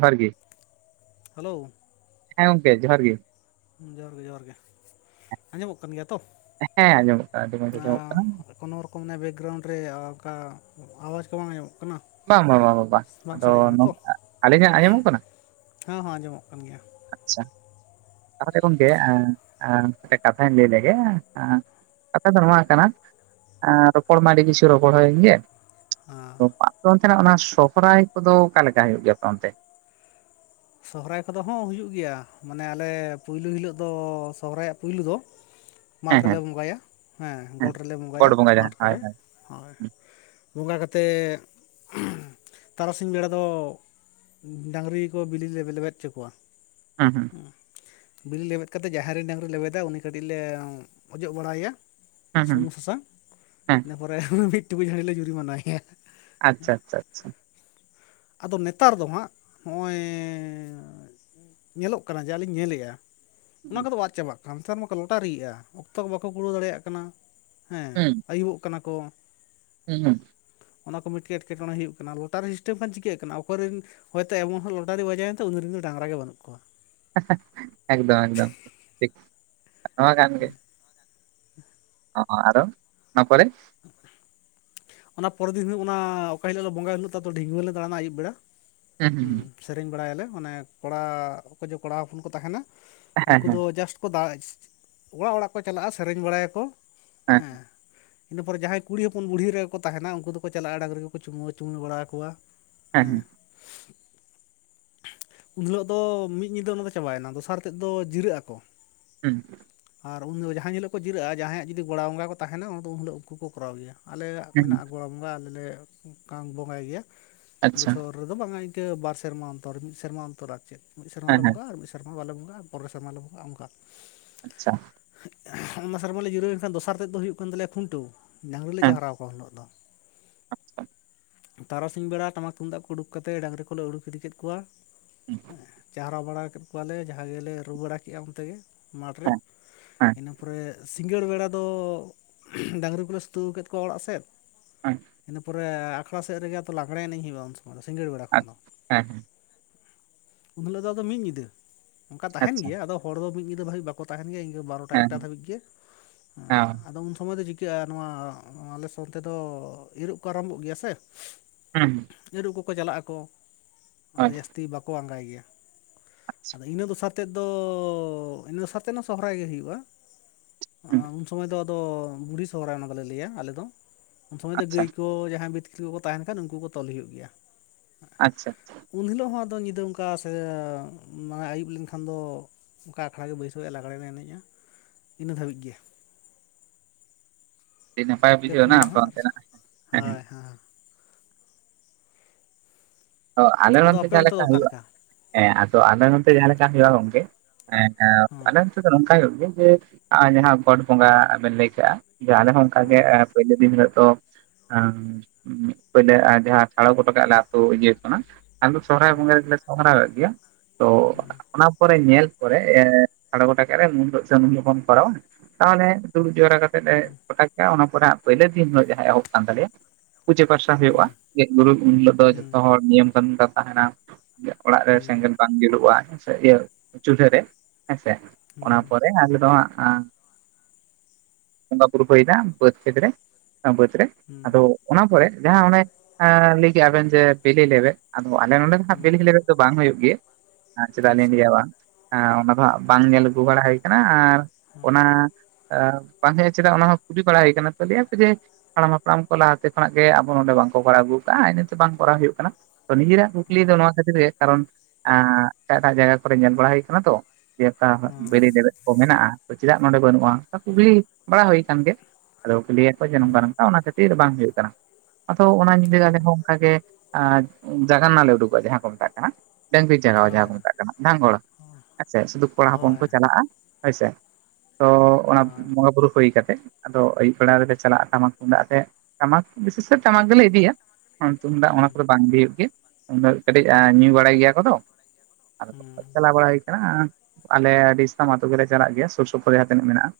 ᱯᱷᱟᱨᱜᱤ hello ᱦᱮᱸ ᱜᱚᱝᱠᱮ ᱡᱚᱦᱟᱨ ᱜᱮ᱾ ᱡᱚᱦᱟᱨ ᱜᱮ ᱡᱚᱦᱟᱨ ᱜᱮ ᱟᱸᱡᱚᱢᱚᱜ ᱠᱟᱱ ᱜᱮᱭᱟ ᱛᱚ? ᱦᱮᱸ ᱟᱸᱡᱚᱢᱚᱜ ᱠᱟᱱᱟ ᱟᱹᱰᱤ ᱢᱚᱸᱡᱽ ᱟᱸᱡᱚᱢᱚᱜ ᱠᱟᱱᱟ᱾ ᱠᱳᱱᱳ ᱨᱚᱠᱚᱢ ᱵᱮᱠᱜᱨᱟᱣᱩᱱᱰ ᱨᱮ ᱚᱱᱠᱟ ᱟᱣᱟᱡᱽ ᱠᱚ ᱵᱟᱝ ᱟᱸᱡᱚᱢᱚᱜ ᱠᱟᱱᱟ? ᱵᱟᱝ ᱵᱟᱝ ᱵᱟᱵᱟ ᱵᱟᱝ ᱟᱫᱚ ᱥᱟᱰᱮ ᱱᱝᱠᱟ ᱟᱹᱞᱤᱧᱟᱜ ᱟᱸᱡᱚᱢᱚᱜ ᱠᱟᱱᱟ? ᱦᱚᱸ ᱦᱚᱸ ᱟᱸᱡᱚᱢᱚᱜ ᱠᱟᱱ ᱜᱮᱭᱟ᱾ ᱟᱪᱪᱷᱟ ᱛᱟᱦᱚᱞᱮ ᱜᱚᱝᱠᱮ ᱮᱸ ᱮᱸ ᱢᱮᱜᱴᱮᱡ ᱠᱟᱛᱷᱟᱧ ᱞᱟᱹᱭ ᱞᱮᱜᱮ ᱟᱸᱼᱼ ᱠᱟᱛᱷᱟ ᱫᱚ ᱱᱚᱣᱟ ᱠᱟᱱᱟ ᱮᱸ ᱨᱚᱯᱚᱲ ᱢᱟ ᱟᱹᱰᱤ ᱠᱤᱪᱷᱩ ᱨᱚᱯᱚᱲ ᱦᱩᱭᱮᱱ ᱜᱮᱭᱟ, ᱦᱮᱸ [inaudible] ᱚᱱᱛᱮᱱᱟᱜ ᱚᱱᱟ ᱥᱚᱦᱚᱨᱟᱭ ᱠᱚᱫᱚ ᱚᱠᱟᱞᱮᱠᱟ ᱦᱩᱭᱩᱜ ᱜᱮᱭᱟ? ᱟᱯᱮ ᱚᱱᱛᱮ᱾ ᱥᱚᱦᱚᱨᱟᱭ ᱠᱚᱫᱚ ᱦᱚᱸ ᱦᱩᱭᱩᱜ ᱜᱮᱭᱟ ᱢᱟᱱᱮ ᱟᱞᱮ ᱯᱩᱭᱞᱩ ᱦᱤᱞᱳᱜ ᱫᱚ ᱥᱚᱦᱚᱨᱟᱭᱟᱜ ᱯᱩᱭᱞᱩ ᱫᱚᱼᱼ [unintelligible] ᱢᱟᱴᱷ ᱨᱮᱞᱮ ᱵᱚᱸᱜᱟᱭᱟ ᱦᱮᱸ ᱜᱚᱴ ᱨᱮᱞᱮ ᱜᱚᱰ ᱵᱚᱸᱜᱟᱭᱟ ᱵᱚᱸᱜᱟ ᱡᱟᱦᱟᱸ ᱢᱟᱴᱷ ᱦᱳᱭ ᱠᱚᱨᱮ᱾ ᱦᱳᱭ ᱦᱳᱭ ᱱᱚᱠᱟ ᱠᱟᱛᱮᱜ ᱛᱟᱨᱟᱥᱤᱧ ᱵᱮᱲᱟ ᱫᱚᱼᱼ ᱰᱟᱝᱨᱤ ᱠᱚ ᱵᱤᱞᱤ ᱞᱮ ᱞᱮᱵᱮᱫ ᱦᱚᱪᱚ ᱠᱚᱣᱟ᱾ ᱦᱩᱸ ᱦᱩᱸ ᱩᱸ ᱵᱤᱞᱤ ᱞᱮᱵᱮᱫ ᱠᱟᱛᱮ ᱡᱟᱦᱟᱸᱭᱨᱮ ᱰᱟᱝᱨᱤ ᱞᱮᱵᱮᱫᱟᱭ ᱩᱱᱤ ᱠᱟᱹᱴᱤᱡ ᱞᱮ ᱚᱡᱚᱜ ᱵᱟᱲᱟᱭᱮᱭᱟ᱾ ᱦᱩᱸ ᱦᱩᱸ ᱥᱩᱱᱩᱢ ᱥᱟᱥᱟᱝ ᱦᱮᱸ ᱤᱱᱟᱹ ᱯᱚᱨᱮ ᱢᱤᱫ ᱴᱩᱠᱩᱡ ᱦᱟᱸᱲᱤ ᱞᱤ ᱡᱩᱨᱤ ᱢᱟᱱᱟᱭᱮᱭᱟ᱾ ᱟᱪᱪᱷᱟ ᱟᱪᱪᱷᱟ ᱟᱪᱪᱷᱟ᱾ ᱟᱫᱚ ᱱᱮᱛᱟᱨ ᱫᱚ ᱦᱟᱸᱜ ᱦᱚᱜ-ᱚᱭᱼᱼ ᱮᱸ ᱧᱮᱞᱚᱜ ᱠᱟᱱᱟ ᱡᱟᱞᱤᱧ ᱧᱮᱞ ᱭᱮᱜᱟ ᱚᱱᱟ ᱦᱩᱸ ᱠᱚᱫᱚ ᱟᱫ ᱪᱟᱵᱟᱜᱼᱼ [inaudible] ᱢᱟᱠᱚ ᱞᱚᱴᱟᱨᱤᱭᱮᱜ-ᱟ ᱚᱠᱛᱚ ᱠᱚ ᱵᱟᱠᱚ ᱯᱩᱨᱟᱹᱣ ᱫᱟᱲᱮᱭᱟᱜ ᱠᱟᱱᱟ᱾ ᱦᱮᱸ ᱦᱩᱸ ᱟᱹᱭᱩᱵᱚᱜ ᱠᱟᱱᱟ ᱠᱚ᱾ ᱦᱩᱸ ᱚᱱᱟ ᱠᱚ ᱢᱤᱫ ᱴᱮᱡ ᱮᱴᱠᱮᱴᱚᱬᱮ ᱦᱩᱭᱩᱜ ᱠᱟᱱᱟ ᱞᱚᱴᱟᱨᱤ ᱥᱤᱥᱴᱮᱢ ᱠᱷᱟᱱ ᱪᱤᱠᱟᱹᱜ ᱠᱟᱱᱟ ᱚᱠᱚᱭ ᱨᱮᱱ ᱦᱚᱭᱛᱳ ᱮᱢᱚᱱ ᱦᱚᱸᱼᱼ [inaudible] ᱩᱱᱤᱨᱮᱱ ᱫᱚ ᱰᱟᱝᱨᱟ ᱜᱮ ᱵᱟᱹᱱᱩᱜ ᱠᱚᱣᱟ᱾ ᱮᱠᱫᱚᱢ ᱮᱠᱫᱚᱢ ᱴᱷᱤᱠ ᱱᱚᱣᱟ ᱠᱟᱱ ᱜᱮᱼᱼ ᱚᱸ ᱟᱨᱚ ᱱᱚᱣᱟᱯᱚᱨᱮᱼᱼ [unintelligible] ᱚᱱᱟ ᱯᱚᱨᱮ ᱫᱤᱱ ᱦᱤᱭᱳᱜ ᱠᱟᱱᱟ ᱚᱠᱟ ᱦᱤᱞᱳᱜ ᱞᱮ ᱵᱚᱸᱜᱟ ᱩᱱᱦᱤᱞᱳᱜ ᱰᱷᱤᱝᱜᱩᱣᱟᱹᱱ ᱞᱮ ᱫᱟᱬᱟᱱᱟ ᱟᱭᱩᱵ ᱵᱮᱲᱟ᱾ ᱦᱩᱸ ᱦᱩᱸ ᱦᱩᱸᱼᱼ ᱥᱮᱨᱮᱧ ᱵᱟᱲᱟᱭᱟᱞᱮ ᱢᱟᱱᱮ ᱠᱚᱲᱟ ᱚᱠᱭᱡᱮ ᱠᱚᱲᱟ ᱦᱚᱯᱚᱱ ᱠᱚ ᱛᱟᱦᱮᱸᱱᱟᱼᱼ ᱦᱮᱸ ᱦᱮᱸ ᱩᱱᱠᱩ ᱦᱮᱸ ᱫᱚ ᱡᱟᱥᱴ ᱠᱚ [inaudible] ᱚᱲᱟᱜ ᱚᱲᱟᱜ ᱠᱚ ᱪᱟᱞᱟᱜ-ᱟ ᱥᱮᱨᱮᱧ ᱵᱟᱲᱟᱭᱟᱠᱚ᱾ ᱦᱮᱸ ᱮᱸ ᱤᱱᱟᱹ ᱯᱚᱨᱮ ᱡᱟᱦᱟᱸᱭ ᱠᱩᱲᱤ ᱦᱚᱯᱚᱱ ᱵᱩᱰᱦᱤ ᱮᱨᱟᱼᱼ ᱠᱚ ᱛᱟᱦᱮᱸᱱᱟ ᱩᱱᱠᱩ ᱫᱚᱠᱚ ᱪᱟᱞᱟᱜ-ᱟ ᱰᱟᱝᱨᱤ ᱠᱚ [inaudible] ᱵᱟᱲᱟ ᱟᱠᱚᱣᱟ ᱦᱮᱸ ᱦᱮᱸᱼᱼ ᱩᱱ ᱦᱤᱞᱳᱜ ᱫᱚ ᱢᱤᱫ ᱧᱤᱫᱟᱹ ᱚᱱᱟ ᱫᱚ ᱪᱟᱵᱟᱭᱮᱱᱟ ᱫᱚᱥᱟᱨ ᱛᱮᱫ ᱫᱚ ᱡᱤᱨᱟᱹᱜ ᱟᱠᱚ᱾ ᱩᱸ ᱟᱨ ᱩᱱ ᱡᱚ ᱡᱟᱦᱟᱸ ᱦᱤᱞᱳᱜ ᱠᱚ ᱡᱤᱨᱟᱹᱜ-ᱟ ᱡᱟᱦᱟᱸᱟᱭᱟᱜ ᱡᱩᱫᱤ ᱜᱚᱲᱟ ᱵᱚᱸᱜᱟ ᱠᱚ ᱛᱟᱦᱮᱸᱱᱟ ᱩᱱ ᱦᱤᱞᱳᱜ ᱩᱱᱠᱩ ᱠᱚ ᱠᱚᱨᱟᱣ ᱟᱜᱩᱭᱟ᱾ ᱟᱞᱮᱭᱟᱜᱼᱼ ᱦᱩᱸ ᱢᱮᱱᱟᱜ-ᱟ ᱜᱚᱲᱟ ᱵᱚᱸᱜᱟ ᱟᱞᱮᱞᱮ ᱵᱚᱸᱜᱟᱭ ᱜᱮᱭᱟ᱾ ᱟᱪᱪᱷᱟ ᱵᱚᱪᱷᱚᱨᱼᱼ ᱨᱮᱫᱚ ᱵᱟᱝᱟ ᱤᱱᱠᱟᱹ ᱵᱟᱨ ᱥᱮᱨᱢᱟ ᱚᱱᱛᱚᱨ ᱢᱤᱫ ᱥᱮᱨᱢᱟ ᱚᱱᱛᱚᱨ ᱟᱨ ᱪᱮᱫ ᱢᱤᱫ ᱥᱮᱨᱢᱟ ᱦᱮᱸ ᱞᱮ ᱦᱮᱸ ᱵᱚᱸᱜᱟᱜ ᱟᱨ ᱢᱤᱫᱼᱼ ᱮᱨᱢᱟ ᱵᱟᱞᱮ ᱵᱚᱸᱜᱟᱜ-ᱟ ᱯᱚᱨᱮᱨ ᱥᱮᱨᱢᱟ ᱞᱮ ᱵᱚᱸᱜᱟᱜ-ᱟ᱾ ᱚᱱᱠᱟᱼᱼ ᱟᱪᱪᱷᱟ ᱟᱭᱢᱟ ᱥᱮᱨᱢᱟᱞᱮ ᱡᱤᱨᱟᱹᱣᱮᱱ ᱠᱷᱟᱱ ᱫᱚᱥᱟᱨ ᱛᱮᱫ ᱫᱚ ᱦᱩᱭᱩᱜ ᱠᱟᱱ ᱛᱟᱞᱮᱭᱟ ᱠᱷᱩᱱᱴᱟᱹᱣ᱾ ᱰᱟᱝᱨᱤ ᱞᱮ ᱪᱟᱦᱟᱨᱟᱣ ᱠᱚᱣᱟ ᱩᱱ ᱦᱤᱞᱳᱜᱼᱼ ᱵᱟᱝ [inaudible] ᱟᱪᱪᱷᱟ ᱛᱟᱨᱟᱥᱤᱧ ᱵᱮᱲᱟ ᱴᱟᱢᱟᱠ ᱛᱩᱢᱫᱟᱜ ᱠᱚ ᱩᱰᱩᱠ ᱠᱟᱛᱮ ᱰᱟᱝᱨᱤ ᱠᱚᱞᱮ ᱩᱰᱩᱠ ᱤᱫᱤ ᱠᱮᱫ ᱠᱚᱣᱟᱼᱼ ᱦᱩᱸ ᱦᱮᱸ ᱪᱟᱨᱦᱟ ᱵᱟᱲᱟ ᱠᱮᱫ ᱠᱚᱣᱟ ᱞᱮ ᱡᱟᱦᱟᱸ ᱜᱮᱞᱮ ᱨᱩ ᱵᱟᱲᱟ ᱠᱮᱜ-ᱟ᱾ ᱚᱱᱛᱮ ᱜᱮᱼᱼ ᱢᱟᱴ ᱨᱮ ᱦᱮᱸ ᱦᱮᱸ ᱤᱱᱟᱹ ᱯᱚᱨᱮᱼᱼ ᱥᱤᱸᱜᱟᱹᱲ ᱵᱮᱲᱟ ᱫᱚ ᱰᱟᱝᱨᱤ ᱠᱚᱞᱮ ᱥᱩᱛᱩᱟᱹᱣ ᱠᱮᱫ ᱠᱚᱣᱟ ᱚᱲᱟᱜ ᱥᱮᱫᱼᱼ [unintelligible] ᱤᱱᱟᱹ ᱯᱚᱨᱮ ᱟᱠᱷᱲᱟ ᱥᱮᱫ ᱨᱮᱜᱮ ᱛᱚ ᱞᱟᱜᱽᱲᱮ ᱮᱱᱮᱡᱧ ᱦᱩᱭᱩᱜᱼᱟ ᱩᱱ ᱥᱚᱢᱚᱭ ᱫᱚ ᱥᱤᱸᱜᱟᱹᱲ ᱵᱮᱲᱟ ᱠᱷᱚᱱ ᱟᱪ ᱫᱚ᱾ ᱦᱮᱸ ᱦᱮᱸ ᱩᱱ ᱦᱤᱞᱳᱜ ᱫᱚ ᱟᱫ ᱢᱤᱫ ᱧᱤᱫᱟᱹ ᱚᱱᱠᱟ ᱛᱟᱦᱮᱱ ᱟᱪᱪᱷᱟ ᱜᱮᱭᱟ ᱟᱫᱚ ᱦᱚᱲ ᱫᱚ ᱢᱤᱫ ᱧᱤᱫᱟᱹ ᱫᱷᱟᱵᱤᱡ ᱵᱟᱠᱚᱼᱼ ᱛᱟᱦᱮᱱ ᱜᱮ ᱵᱟᱨ ᱴᱟ ᱦᱮᱸ ᱮᱠᱴᱟ ᱫᱷᱟᱹᱵᱤᱡ ᱜᱮ ᱦᱮᱸ ᱟᱫᱚ ᱩᱱ ᱥᱚᱢᱚᱭ ᱪᱤᱼᱼ ᱪᱤᱠᱟᱹᱜᱼᱟ ᱱᱚᱣᱟ ᱟᱞᱮ ᱥᱚᱱᱛᱮ ᱫᱚ ᱤᱨᱚᱜ ᱠᱚ ᱟᱨᱟᱢᱵᱷᱚᱜ ᱜᱮᱭᱟ ᱥᱮ, ᱦᱮᱸ ᱦᱮᱸ ᱟᱹᱨᱩᱵ ᱠᱚᱠᱚ ᱪᱟᱞᱟᱜ ᱟᱠᱚ ᱟᱫᱚ ᱦᱳᱭ ᱡᱟᱹᱥᱛᱤ ᱵᱟᱠᱚ ᱟᱸᱜᱟᱭ ᱜᱮᱭᱟ ᱟᱪᱪᱷᱟ ᱟᱫᱚ ᱤᱱᱟᱹ ᱫᱚ ᱥᱟᱨᱼᱼ ᱮᱚᱛᱮᱫ ᱫᱚ ᱤᱱᱟᱹ ᱥᱟᱛᱮᱱᱟᱜ ᱥᱚᱦᱟᱭ ᱜᱮ ᱦᱩᱭᱩᱜᱼᱟ ᱦᱩᱸ ᱩᱱ ᱥᱚᱢᱚᱭ ᱫᱚᱼᱼ ᱚ ᱵᱩᱲᱦᱤ ᱥᱚᱦᱨᱟᱭ ᱚᱱᱟ ᱫᱚᱞᱮ ᱞᱟᱹᱭᱟ ᱟᱞᱮ ᱫᱚ᱾ ᱩᱱ ᱥᱚᱢᱚᱭ ᱫᱚ ᱟᱪᱪᱷᱟ ᱜᱟᱹᱭ ᱠᱚ ᱡᱟᱦᱟᱸᱭ ᱵᱤᱛᱠᱤᱞ ᱠᱚᱠᱚ ᱛᱟᱦᱮᱱ ᱠᱷᱟᱱ ᱩᱱᱠᱩ ᱠᱚ ᱛᱚᱞ ᱦᱩᱭᱩᱜ ᱜᱮᱭᱟ᱾ ᱟᱪᱪᱷᱟ ᱟᱪᱷᱟ᱾ ᱩᱱ ᱦᱤᱞᱳᱜ ᱦᱚᱸ ᱟᱫᱚ ᱧᱤᱫᱟᱹ ᱚᱱᱠᱟ ᱥᱮ ᱢᱟᱱᱮ ᱟᱹᱭᱩᱵ ᱞᱮᱱᱠᱷᱟᱱ ᱫᱚᱼᱼ ᱚᱱᱠᱟ ᱟᱠᱷᱲᱟᱮ ᱵᱟᱹᱭᱥᱟᱹᱜᱼᱟ ᱞᱟᱜᱽᱲᱮ ᱞᱮ ᱮᱱᱮᱡᱼᱟ ᱤᱱᱟᱹ ᱫᱷᱟᱹᱵᱤᱡ ᱜᱮ᱾ ᱟᱹᱰᱤ ᱱᱟᱯᱟᱭ ᱯᱮ ᱵᱩᱡᱷᱟᱹᱣ ᱯᱩᱱ ᱢᱟᱦᱟ ᱟᱨ ᱦᱳᱭ [unintelligible] ᱦᱮᱸ ᱚ ᱟᱞᱮ ᱟᱫᱚ ᱱᱚᱛᱮ ᱟᱯᱮ ᱡᱟᱦᱸᱟ ᱚᱱᱛᱮ ᱫᱚ ᱞᱮᱠᱷᱟ ᱚᱠᱟ ᱦᱩᱭᱩᱜᱼᱟ ᱞᱮᱠᱟ ᱦᱮᱸ ᱟᱫᱚ ᱟᱞᱮ ᱱᱚᱛᱮ ᱡᱟᱦᱟᱸ ᱞᱮᱠᱟ ᱦᱩᱭᱩᱜᱼᱟ ᱜᱚᱝᱠᱮ ᱦᱮᱸ ᱦᱮᱸ ᱟᱫᱼᱼ ᱱᱚᱝᱠᱟ ᱦᱩᱭᱩᱜ ᱜᱮᱭᱟ ᱡᱮ ᱡᱟᱦᱟᱸ ᱜᱚᱴ ᱵᱚᱸᱜᱟ ᱵᱮᱱ ᱞᱟᱹᱭ ᱠᱟᱜᱼᱟ ᱡᱮ ᱟᱞᱮ ᱦᱚᱸ ᱚᱱᱠᱟ ᱜᱮ ᱦᱮᱸ ᱯᱳᱞᱳ ᱫᱤᱱ ᱦᱤᱞᱳ ᱫᱚ ᱯᱳᱞᱳ ᱡᱟᱦᱟᱸ ᱪᱲ ᱠᱚᱴᱚ ᱠᱟᱜᱛ ᱤᱭᱟᱹᱼᱼ ᱚᱱᱟ ᱟᱞᱮ ᱫᱚ ᱥᱚᱦᱨᱟᱭ ᱵᱚᱸᱜᱟ ᱨᱮᱜᱮᱞᱮ ᱥᱚᱦᱚᱨᱟᱭ ᱜᱮᱭᱟ, ᱛᱚ ᱚᱱᱟᱼᱼ ᱛᱯᱚᱨᱮ ᱧᱮᱞ ᱯᱚᱨᱮ ᱥᱟᱲᱮ ᱜᱚᱴᱟ ᱠᱟᱜ ᱨᱮ ᱱ [unintelligible] ᱥᱩᱱ ᱡᱚᱠᱷᱚᱱ ᱠᱚᱨᱟᱣᱟ ᱛᱟᱦᱞᱮ ᱫᱩᱲᱩᱵ ᱡᱟᱣᱨᱟ ᱠᱟᱛᱮᱼᱼ ᱮᱫ ᱞᱮ ᱯᱚᱴᱟ ᱠᱮᱼᱟ ᱚᱱᱟ ᱯᱚᱨᱮ ᱯᱳᱭᱞᱳ ᱫᱤᱱ ᱦᱤᱞᱳᱜ ᱡᱟᱦᱟᱸ ᱮᱦᱚᱵ ᱠᱟᱱ ᱛᱟᱞᱮᱭᱟ ᱯᱩᱡᱟᱹ ᱯᱟᱥᱟᱼᱼ ᱦᱩᱸ ᱦᱩᱭᱩᱜᱼᱟ ᱵᱤᱨ ᱜᱩᱨᱩ ᱩᱱ ᱦᱤᱞᱳ ᱫᱚ ᱦᱩᱸ ᱡᱚᱛᱚ ᱦᱚᱲ ᱱᱤᱭᱚᱢ ᱛ ᱠᱟᱱ ᱛᱟᱦᱮᱱᱟ ᱚᱲᱟᱜ ᱨᱮ ᱦᱩᱸ ᱥᱮᱸᱜᱮᱞ ᱵᱟᱝᱼᱼ ᱡᱩᱞᱩᱜᱼᱟ ᱦᱮᱸ ᱤᱭᱟᱹ ᱪᱩᱞᱦᱟᱹ ᱨᱮ ᱦᱮᱸᱥᱮ ᱚᱱᱟ ᱦᱩᱸ ᱯᱚᱨᱮ ᱟᱞᱮ ᱫᱚ ᱦᱟᱜ᱾ ᱟᱸ, ᱵᱚᱸᱜᱟ ᱵᱩᱨᱩ ᱠᱚ ᱦᱩᱭᱱᱟ ᱵᱟᱫᱽ ᱠᱷᱮᱛ ᱨᱮ ᱵᱟᱫᱽ ᱨᱮ ᱦᱩᱸ ᱟᱫᱚ ᱚᱱᱟ ᱯᱚᱨᱮ ᱡᱟᱦᱟᱸ ᱚᱱᱮ ᱞᱟᱹᱭ ᱠᱮᱫᱼᱟ ᱵᱮᱱ ᱡᱮ ᱵᱤᱞᱤ ᱞᱮᱵᱮᱫᱽ ᱟᱫᱚ ᱟᱞᱮ ᱱᱚᱰᱮ ᱫᱚ ᱦᱟᱜ ᱵᱮᱞᱤ ᱦᱩᱸ ᱞᱮᱵᱮᱫᱽ ᱫᱚ ᱵᱟᱝ ᱦᱩᱭᱩᱜ ᱜᱮᱭᱟ, ᱪᱮᱫᱟᱜ ᱞᱤᱧ ᱟᱪᱪᱷᱟ ᱞᱟᱹᱭᱟ ᱵᱟᱝ ᱚᱱᱟ ᱫᱚ ᱦᱟᱸᱜ ᱵᱟᱝ ᱧᱮᱞ ᱟᱹᱜᱩ ᱵᱟᱲᱟ ᱦᱩᱭ ᱠᱟᱱᱟ ᱟᱨ ᱚᱱᱟ ᱵᱟᱝ ᱦᱮᱡ ᱪᱮᱫᱟᱜ ᱚᱱᱟ ᱦᱚᱸ ᱠᱩᱞᱤ ᱵᱟᱲᱟ ᱦᱩᱭ ᱠᱟᱱᱟ ᱛᱚᱞᱮᱭᱟ ᱡᱮᱼᱼ ᱦᱟᱲᱟᱢ-ᱦᱟᱯᱲᱟᱢ ᱠᱚ ᱞᱟᱦᱟ ᱛᱮ ᱠᱷᱚᱱᱟᱜ ᱜᱮ ᱟᱵᱚ ᱱᱚᱸᱰᱮ ᱵᱟᱝ ᱠᱚ ᱠᱚᱨᱟᱣ ᱟᱹᱜᱩ ᱠᱟᱜᱼᱟ, ᱤᱱᱟᱹᱛᱮ ᱵᱟᱝ ᱠᱚᱨᱟᱣ ᱦᱩᱭᱩᱜᱼᱟ᱾ ᱚ ᱱᱤᱡᱮᱨᱟ ᱠᱩᱠᱞᱤ ᱦᱮᱸ ᱫᱚ ᱱᱚᱣᱟ ᱠᱷᱟᱛᱤᱨ ᱜᱮ ᱠᱟᱨᱚᱱ ᱮᱴᱟᱜ ᱮᱴᱟᱜ ᱡᱟᱭᱜᱟ ᱠᱚᱨᱮ ᱧᱮᱞ ᱵᱟᱲᱟ ᱦᱩᱭ ᱟᱠᱟᱱᱟ ᱛᱚ ᱡᱮ ᱦᱮᱸ ᱵᱮᱞᱤ ᱞᱮᱵᱮᱫ ᱢᱮᱱᱟᱜᱼᱟ, ᱪᱮᱫᱟᱜ ᱱᱚᱰᱮ ᱵᱟᱹᱱᱩᱜᱼᱟ? ᱚᱱᱟ ᱦᱮᱸ ᱠᱩᱠᱞᱤ ᱵᱟᱲᱟ ᱦᱩᱭ ᱟᱠᱟᱱ ᱜᱮ, ᱟᱫᱚ ᱠᱩ ᱞᱤᱭᱟ ᱡᱮ ᱱᱚᱝᱠᱟ ᱦᱩᱸ ᱱᱚᱝᱠᱟ ᱚᱱᱟ ᱠᱷᱟᱹᱛᱤᱨ ᱵᱟᱝ ᱦᱩᱭᱩᱜ ᱠᱟᱱᱟ ᱟᱫᱚ ᱚᱱᱟ ᱧᱤᱫᱟᱹ ᱟᱞᱮᱦ ᱚᱱᱠᱟᱟᱜ ᱜᱮ ᱡᱟᱜᱟᱱ ᱨᱮᱱᱟᱜ ᱞᱮ ᱩᱰᱩᱠᱚᱜᱼᱟ ᱡᱟᱦᱟᱸ ᱠᱚ ᱢᱮᱛᱟᱜ ᱠᱟᱱᱟ᱾ ᱰᱟᱹᱝᱨᱤ ᱡᱟᱜᱟᱣ ᱦᱳᱭ ᱡᱟᱦᱟᱸ ᱠᱚ ᱦᱳᱭ ᱢᱮᱛᱟᱜ ᱠᱟᱱᱟ ᱫᱷᱟᱝᱜᱚᱲ ᱦᱮᱸᱥ ᱥᱮ ᱥᱩᱫᱩ ᱠᱚᱲᱟ ᱦᱚᱯᱚᱱ ᱠᱚ ᱪᱟᱞᱟᱜᱼᱟ᱾ ᱟᱪᱷᱟ ᱛᱚ ᱚᱱᱟ ᱵᱚᱸᱜᱟ ᱵᱩᱨᱩ ᱦᱩᱭ ᱠᱟ ᱠᱟᱛᱮᱫ, ᱟᱫᱚ ᱟᱹᱭᱩᱵ ᱵᱮᱲᱟ ᱨᱮᱞᱮ ᱪᱟᱞᱟᱜᱼᱟ ᱴᱟᱢᱟᱠ ᱛᱩᱫᱟᱜ ᱛᱮᱜ ᱴᱟᱢᱟᱠ ᱵᱤᱥᱮᱥᱛᱮ ᱴᱟᱢᱟᱠ ᱜᱮᱞᱮ ᱤᱫᱤᱭᱟ ᱛᱩᱢᱫᱟᱜ ᱚᱱᱟ ᱦᱩᱸ, ᱠᱚᱫᱚ ᱵᱟᱝ ᱦᱩᱭᱩᱜ ᱜᱮᱭᱟ ᱫᱚ ᱠᱟᱹᱴᱤᱡ ᱧᱩ ᱵᱟᱲᱟᱭ ᱜᱮᱭᱟ ᱠᱚ ᱛᱚᱼᱼ ᱟ ᱦᱩᱸ, ᱪᱟᱞᱞᱟᱣ ᱵᱲᱟ ᱦᱩᱭ ᱠᱟᱱᱟ ᱟᱞᱮ ᱟᱹᱰᱤ ᱥᱟᱱᱟᱢ ᱟᱹᱛᱩ ᱪᱟᱞᱟᱜ ᱜᱮᱭᱟ ᱥᱩᱨ ᱥᱩᱯᱩᱨ ᱡᱟᱦᱟᱸ ᱛᱤᱱᱟᱹᱜ ᱢᱮᱱᱟᱜᱼᱟ᱾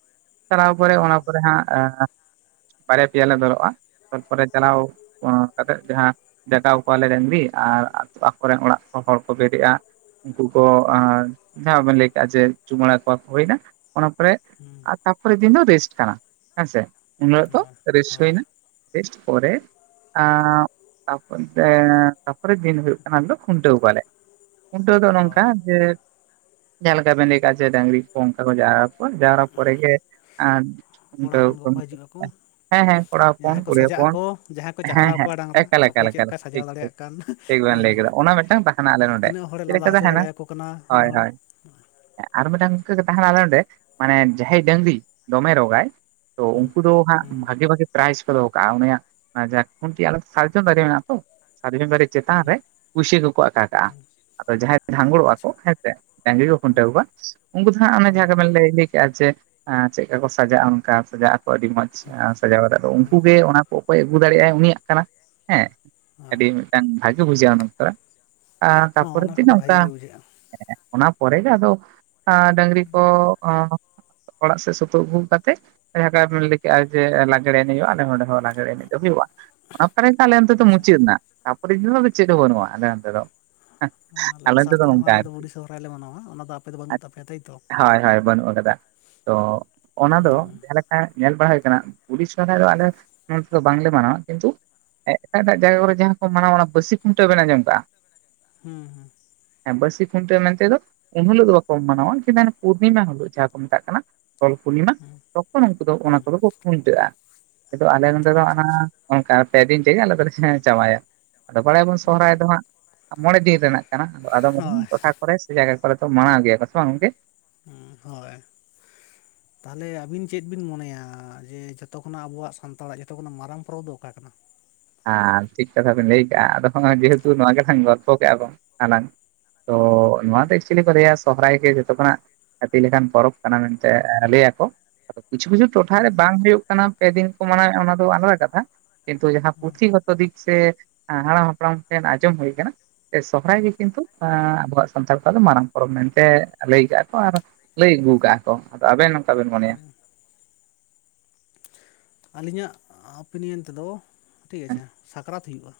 ᱪᱟᱞᱟᱣ ᱯᱚᱨᱮ ᱚᱱᱟ ᱦᱩᱸ, ᱯᱚᱨᱮ ᱦᱟᱸᱜ᱾ ᱵᱟᱨᱭᱟ ᱯᱮᱭᱟ ᱞᱮ ᱫᱷᱚᱨᱚᱜᱼᱟ ᱛᱟᱨᱯᱚᱨᱮ ᱪᱟᱞᱟᱣ ᱠᱟᱛᱮ ᱡᱟᱦᱟᱸ ᱫᱟᱠᱟᱣ ᱠᱚᱣᱟᱞᱮ ᱨᱮᱱᱜᱤ ᱟᱨ ᱟᱠᱚᱨᱮᱱ ᱚᱲᱟᱜ ᱦᱚᱲ ᱠᱚ ᱵᱮᱨᱮᱫᱼᱟ, ᱩᱱᱠᱩ ᱠᱚ ᱡᱟᱦᱟᱸ ᱵᱮᱱ ᱞᱟᱹᱭ ᱠᱟᱜᱼᱟ ᱡᱮ ᱪᱩᱢᱟᱹᱲᱟ ᱠᱚᱣᱟ ᱠᱚ ᱦᱩᱭᱱᱟ ᱚᱱᱟ ᱯᱚᱨᱮ ᱦᱩᱸ, ᱟᱨ ᱛᱟᱨᱯᱚᱨᱮ ᱫᱤᱱ ᱫᱚ ᱨᱮᱥᱴ ᱠᱟᱱᱟ ᱦᱮᱸᱥᱮ ᱩᱱᱦᱤᱞᱳ ᱫᱚ ᱦᱚᱭ, ᱨᱮᱥᱴ ᱦᱚᱭ, ᱦᱩᱭᱱᱟ, ᱨᱮᱥᱴ ᱯᱚᱨᱮ ᱮᱸ ᱛᱟᱯᱚᱨᱮ ᱫᱤᱱ ᱦᱩᱭᱩᱜ ᱠᱟᱱᱟ ᱟᱫᱚ ᱠᱷᱩᱱᱴᱟᱹᱣ ᱠᱚᱣᱟᱞᱮ᱾ ᱢᱩᱴᱟᱹᱣ ᱫᱚ ᱦᱚᱭ᱾ ᱱᱚᱝᱠᱟ ᱡᱮᱼᱼ ᱡᱟᱦᱟ ᱞᱮᱠᱟ ᱵᱮᱱ ᱞᱟᱹᱭ ᱠᱟᱜᱟ ᱡᱮ ᱰᱟᱝᱨᱤ ᱠᱚ ᱚᱱᱠᱟ ᱵᱚᱱ ᱡᱟᱣᱨᱟ ᱠᱚᱣᱟ ᱡᱟᱣᱨᱟ ᱯᱚᱨᱮᱜ ᱜᱮ ᱟᱨᱼᱼ ᱠᱚᱲᱟ ᱠᱷᱩᱱᱴᱟᱹᱣ ᱦᱚᱯᱚᱱ ᱠᱚᱠᱚ ᱦᱤᱡᱩᱜ ᱟᱠᱚ [inaudible] ᱦᱮᱸ ᱦᱮᱸ ᱠᱚᱲᱟ ᱦᱚᱯᱚᱱ ᱡᱟᱦᱟᱸᱭ ᱠᱚ ᱠᱩᱲᱤ ᱥᱟᱡᱟᱜ ᱦᱚᱯᱚᱱ ᱟᱠᱚ ᱡᱟᱦᱟᱸᱭ ᱠᱚ ᱦᱮᱸ ᱪᱟᱦᱨᱟᱣ ᱦᱮᱸᱼᱼ ᱠᱚᱣᱟ ᱰᱟᱝᱨᱟ [inaudible] ᱚᱠᱚᱭ ᱪᱮᱫ ᱞᱮᱠᱟᱭ ᱥᱟᱡᱟᱣ ᱴᱷᱤᱠ ᱴᱷᱤᱠ ᱫᱟᱲᱮᱭᱟᱜ ᱠᱟᱱ ᱴᱷᱤᱠ ᱵᱮᱱ ᱞᱟᱹᱭ ᱦᱮᱸ ᱠᱟᱫᱟ ᱚᱱᱟ ᱢᱤᱫᱴᱟᱹᱝ ᱛᱟᱦᱮᱸᱱᱟ ᱢᱟᱱᱮ ᱟᱞᱮ ᱱᱚᱰᱸᱮ᱾ ᱛᱤᱱᱟᱹᱜ ᱦᱚᱲᱮ ᱪᱮᱫ ᱞᱟᱸᱫᱟ ᱞᱮᱠᱟ ᱦᱚᱪᱚ ᱛᱟᱦᱮᱸᱱᱟᱼᱼ ᱫᱟᱲᱮᱭᱟᱠᱚ ᱠᱟᱱᱟ ᱢᱤᱫ ᱦᱳᱭ ᱦᱚᱲ ᱦᱳᱭ ᱟᱨ ᱢᱤᱫᱴᱟᱹᱝ ᱤᱝᱠᱟᱹ ᱜᱮ ᱛᱟᱦᱮᱸᱱᱟ ᱟᱞᱮ ᱱᱚᱸᱰᱮ ᱢᱟᱱᱮ ᱡᱟᱦᱟᱸᱭ ᱰᱟᱹᱝᱨᱤ ᱫᱚᱢᱮ ᱨᱚᱜᱟᱭᱼᱼ ᱛᱚ ᱦᱩᱸ ᱩᱱᱠᱩ ᱫᱚ ᱦᱟᱸᱜ ᱦᱩᱸ ᱵᱷᱟᱜᱤ ᱵᱷᱟᱜᱤ ᱯᱨᱟᱭᱮᱪ ᱠᱚ ᱫᱚᱦᱚ ᱠᱟᱜ-ᱟ ᱩᱱᱤᱭᱟᱜ ᱡᱟᱦᱟᱸ ᱠᱷᱩᱱᱴᱤ ᱟᱞᱮᱼᱼ ᱥᱟᱨᱡᱚᱢ ᱫᱟᱨᱮ ᱢᱮᱱᱟᱜ-ᱟ ᱛᱚ ᱥᱟᱨᱡᱚᱢ ᱫᱟᱨᱮ ᱪᱮᱛᱟᱱ ᱨᱮ ᱦᱩᱸ ᱯᱩᱭᱥᱟᱹ ᱠᱚᱠᱚ ᱟᱠᱟ ᱠᱟᱜ-ᱟ᱾ ᱟᱫᱚ ᱡᱟᱦᱟᱸᱭ ᱡᱷᱟᱸᱜᱲᱚᱜ-ᱟ ᱠᱚ ᱟᱪᱪᱷᱟ ᱦᱮᱸ ᱥᱮ ᱰᱟᱝᱨᱤ ᱠᱚ ᱠᱷᱩᱱᱴᱟᱹᱣ ᱠᱚᱣᱟ ᱩᱱᱠᱩ ᱫᱚ ᱦᱟᱸᱜ ᱚᱱᱮ ᱡᱟᱦᱟᱸ ᱜᱮᱵᱮᱱ ᱞᱟᱹᱭ ᱞᱟᱹᱭ ᱼᱼ ᱠᱮᱜᱟ ᱪᱮ ᱮᱸ ᱪᱮᱫᱠᱟ ᱠᱚ ᱥᱟᱡᱟᱜ-ᱟ ᱚᱱᱠᱟ ᱥᱟᱡᱟᱜ ᱟᱠᱚ ᱟᱹᱰᱤ ᱢᱚᱡᱽ ᱥᱟᱡᱟᱣ ᱠᱟᱛᱮ ᱫᱚ ᱩᱱᱠᱩ ᱜᱮ ᱚᱱᱟᱼᱼ ᱚᱠᱚᱭ ᱮ ᱟᱹᱜᱩ ᱫᱟᱲᱮᱭᱟᱜ-ᱟᱭ ᱩᱱᱤᱭᱟᱜ ᱠᱟᱱᱟ ᱦᱮᱸ ᱟᱹᱰᱤ ᱢᱤᱫᱴᱟᱝ ᱵᱷᱟᱜᱮ ᱵᱩᱡᱷᱟᱹᱜ-ᱟ ᱩᱱ ᱚᱠᱛᱚᱨᱮ᱾ ᱟᱸ ᱦᱚᱸ ᱛᱟᱯᱚᱨᱮ ᱚᱱᱟ ᱫᱤᱱ ᱠᱚᱫᱚ ᱵᱷᱟᱜᱤ ᱚᱱᱠᱟ ᱜᱮ ᱵᱩᱡᱷᱟᱹᱜᱼᱟ ᱚᱱᱟ ᱯᱚᱨᱮ ᱜᱮ ᱟᱫᱚ ᱟᱸ ᱰᱟᱝᱨᱤ ᱠᱚᱼᱼ ᱚ ᱚᱲᱟᱜ ᱥᱮᱫ ᱥᱩᱛᱩᱜ ᱟᱹᱜᱩ ᱠᱟᱛᱮ ᱡᱟᱦᱟᱸ ᱞᱮᱠᱟ ᱟᱢᱮᱢ ᱞᱟᱹᱭ ᱠᱮᱫᱼᱟ ᱡᱮ ᱞᱟᱜᱽᱲᱮ ᱮᱱᱮᱡ ᱦᱩᱭᱩᱜᱼᱟ ᱟᱞᱮ ᱚᱸᱰᱮ᱾ ᱦᱚ ᱞᱟᱜᱽᱲᱮ ᱮᱱᱮᱡ ᱫᱚ ᱦᱩᱭᱩᱜᱼᱟ᱾ ᱚᱱᱟ ᱟᱞᱮ ᱚᱱᱛᱮ ᱫᱚ ᱟᱪᱪᱷᱟ ᱢᱩᱪᱟᱹᱫ ᱱᱟ ᱛᱟᱯᱚᱨᱮ ᱪᱮᱫ ᱦᱚ ᱵᱟᱹᱱᱩᱜᱼᱟ ᱟᱞᱮ ᱚᱱᱛᱮ ᱫᱚ᱾ ᱟᱞᱮ ᱫᱚᱥᱟᱨ ᱛᱮᱫᱚ ᱛᱮᱫ ᱦᱚᱸ ᱱᱚᱝᱠᱟ ᱟᱞᱮ ᱫᱚ ᱟᱨᱠᱤ, ᱵᱩᱰᱷᱤ ᱥᱚᱦᱨᱟᱭ ᱞᱮ ᱢᱟᱱᱟᱣᱟ ᱚᱱᱟ ᱫᱚ ᱟᱯᱮ ᱫᱚ ᱵᱟᱹᱱᱩᱜ ᱛᱟᱯᱮᱭᱟ ᱛᱟᱭᱛᱚ ᱦᱳᱭ ᱦᱳᱭ ᱵᱟᱹᱱᱩᱜ ᱟᱠᱟᱫᱟ᱾ ᱚ ᱚᱱᱟ ᱫᱚ ᱦᱩᱸ ᱮ ᱧᱮᱞ ᱵᱟᱲᱟ ᱦᱩᱭ ᱟᱠᱟᱱᱟ [unintelligible] ᱫᱚ ᱟᱞᱮ ᱱᱚᱛ ᱫᱚ ᱵᱟᱝᱞᱮ ᱢᱟ ᱠᱤᱱᱛᱩ ᱮᱜ ᱮᱴᱟᱜ ᱮᱴᱟᱜ ᱡᱟᱭᱜᱟ ᱠᱚᱨᱮ ᱡᱟᱦᱟᱸ ᱠᱚ ᱢᱟᱱᱟᱣᱟ ᱚᱱᱟ ᱯᱟᱹᱥᱤ ᱠᱷᱩᱱᱴᱟᱹᱣ ᱵᱮᱱ ᱟᱡᱚᱢ ᱠᱟᱜᱼᱟ, ᱦᱮᱸ ᱦᱮᱸ ᱦᱮᱸ ᱵᱟᱥᱤ ᱠᱷᱩᱱᱴᱟᱹᱣ ᱢᱮᱱᱛᱮᱫ ᱫᱚ ᱮᱱ ᱦᱤᱞᱳᱜ ᱫᱚ ᱵᱟᱠᱚ ᱢᱟᱱᱟᱣᱟ ᱠᱤᱱᱛᱩ ᱯᱩᱨᱱᱤᱢᱟ ᱦᱤᱞᱳᱜ ᱡᱟᱦᱟᱸ ᱠᱚ ᱢᱮᱛᱟᱜ ᱠᱟᱱᱟ ᱛᱚᱞ ᱯᱩᱨᱱᱤᱢᱟ ᱛᱚᱠᱷᱚᱱ ᱩᱱᱠᱩ ᱫᱚ ᱚᱱᱟ ᱦᱩᱸ ᱠᱚᱫᱚ ᱠᱚ ᱠᱷᱩᱱᱴᱟᱹᱜᱼᱟ [inaudible] ᱟᱞᱮ ᱱᱚᱸᱰᱮ ᱫᱚ ᱟᱪᱪᱷᱟ ᱚᱱᱟ ᱟᱪᱪᱷᱟ ᱚᱱᱠᱟ ᱯᱮ ᱫᱤᱱ ᱛᱮᱜᱮ ᱟᱞᱮ ᱫᱚᱞᱮ ᱪᱟᱵᱟᱭᱟ ᱟᱫᱚ ᱵᱟᱲᱟᱭ ᱵᱚᱱ ᱥᱚᱨᱦᱟᱭ ᱫᱚ ᱦᱟᱸᱜ ᱢᱚᱬᱮ ᱫᱤᱱ ᱨᱮᱱᱟᱜ, ᱠᱟᱱᱟ ᱟᱫᱚᱢ ᱟᱫᱚᱢ ᱦᱳᱭ ᱴᱚᱴᱷᱟ ᱠᱚᱨᱮ ᱥᱮ ᱡᱟᱭᱜᱟ ᱠᱚᱨᱮ ᱫᱚ ᱢᱟᱱᱟᱣ ᱜᱮᱭᱟ ᱠᱚ ᱥᱮ ᱵᱟᱝ ᱜᱚᱝᱠᱮ, ᱦᱩ ᱦᱳᱭ ᱛᱟᱦᱚᱞᱮ ᱟᱵᱤᱱ ᱪᱮᱫ ᱵᱤᱱ ᱢᱚᱱᱮᱭᱟ ᱡᱮ ᱡᱚᱛᱚ ᱠᱷᱚᱱᱟᱜ ᱟᱵᱚᱣᱟᱜ ᱥᱟᱱᱛᱟᱲᱟᱜ ᱡᱚᱛᱚ ᱠᱷᱚᱱᱟᱜ ᱢᱟᱨᱟᱝ ᱯᱚᱨᱚᱵᱽ ᱫᱚ ᱚᱠᱟ ᱠᱟᱱᱟ? ᱟᱨ ᱴᱷᱤᱠ ᱠᱟᱛᱷᱟ ᱵᱮᱱ ᱞᱟᱹᱭ ᱠᱟᱜᱼᱟ ᱟᱫᱚ ᱦᱚᱸᱜᱼᱚᱭ ᱡᱮᱦᱮᱛᱩ ᱱᱚᱣᱟ ᱜᱮᱞᱟᱝ ᱜᱚᱞᱯᱷᱚ ᱠᱮᱜᱼᱟ ᱟᱞᱟᱝ ᱛᱚ ᱱᱚᱣᱟ ᱫᱚ ᱮᱠᱪᱩᱭᱮᱞᱤ ᱠᱚ ᱞᱟᱸᱭᱟ ᱥᱚᱦᱨᱟᱭ ᱜᱮ ᱡᱚᱛᱚ ᱠᱷᱚᱱᱟᱜ ᱦᱟᱛᱤ ᱞᱮᱠᱟᱱ ᱯᱚᱨᱚᱵᱽ ᱠᱟᱱᱟ ᱢᱮᱱᱛᱮ ᱞᱟᱹᱭᱟᱠᱚ ᱫᱚ ᱠᱤᱪᱷᱩ ᱠᱤᱪᱷᱩ ᱴᱚᱴᱷᱟ ᱨᱮ ᱵᱟᱝ ᱦᱩᱭᱩᱜ ᱠᱟᱱᱟ ᱯᱮ ᱫᱤᱱ ᱠᱚ ᱢᱟᱱᱟᱣᱮᱫ ᱚᱱᱟ ᱫᱚ ᱟᱞᱟᱫᱟ ᱠᱟᱛᱷᱟ ᱠᱤᱱᱛᱩ ᱡᱟᱦᱟᱸ ᱯᱩᱛᱷᱤ ᱫᱤᱠ ᱥᱮ ᱦᱟᱲᱟᱢ ᱦᱟᱯᱲᱟᱢ ᱠᱚᱴᱷᱮᱱ ᱟᱸᱡᱚᱢ ᱦᱩᱭ ᱠᱟᱱᱟ ᱥᱚᱨᱦᱟᱭ ᱜᱮ ᱠᱤᱱᱛᱩ ᱮ ᱟᱵᱚᱣᱟᱜ ᱥᱟᱱᱛᱟᱲ ᱠᱚᱣᱟᱜ ᱫᱚ ᱢᱟᱨᱟᱝ ᱯᱚᱨᱚᱵᱽ ᱢᱮᱱᱛᱮ ᱞᱟᱹᱭ ᱠᱟᱜᱼᱟ ᱠᱚ, ᱟᱨ ᱞᱟᱹᱭ ᱟᱹᱜᱩ ᱠᱟᱜᱼᱟ᱾ ᱠᱚ ᱟᱫᱚ ᱟᱵᱮᱱ ᱚᱠᱟ ᱵᱮᱱ ᱢᱚᱱᱮᱭᱟ? ᱟᱹᱞᱤᱧᱟᱜ ᱟᱯᱤᱱᱤᱭᱚᱱ ᱛᱮᱫᱚ ᱴᱷᱤᱠ ᱦᱮᱸ ᱟᱪᱷᱮ ᱥᱟᱠᱨᱟᱛ ᱦᱩᱭᱩᱜᱼᱟ,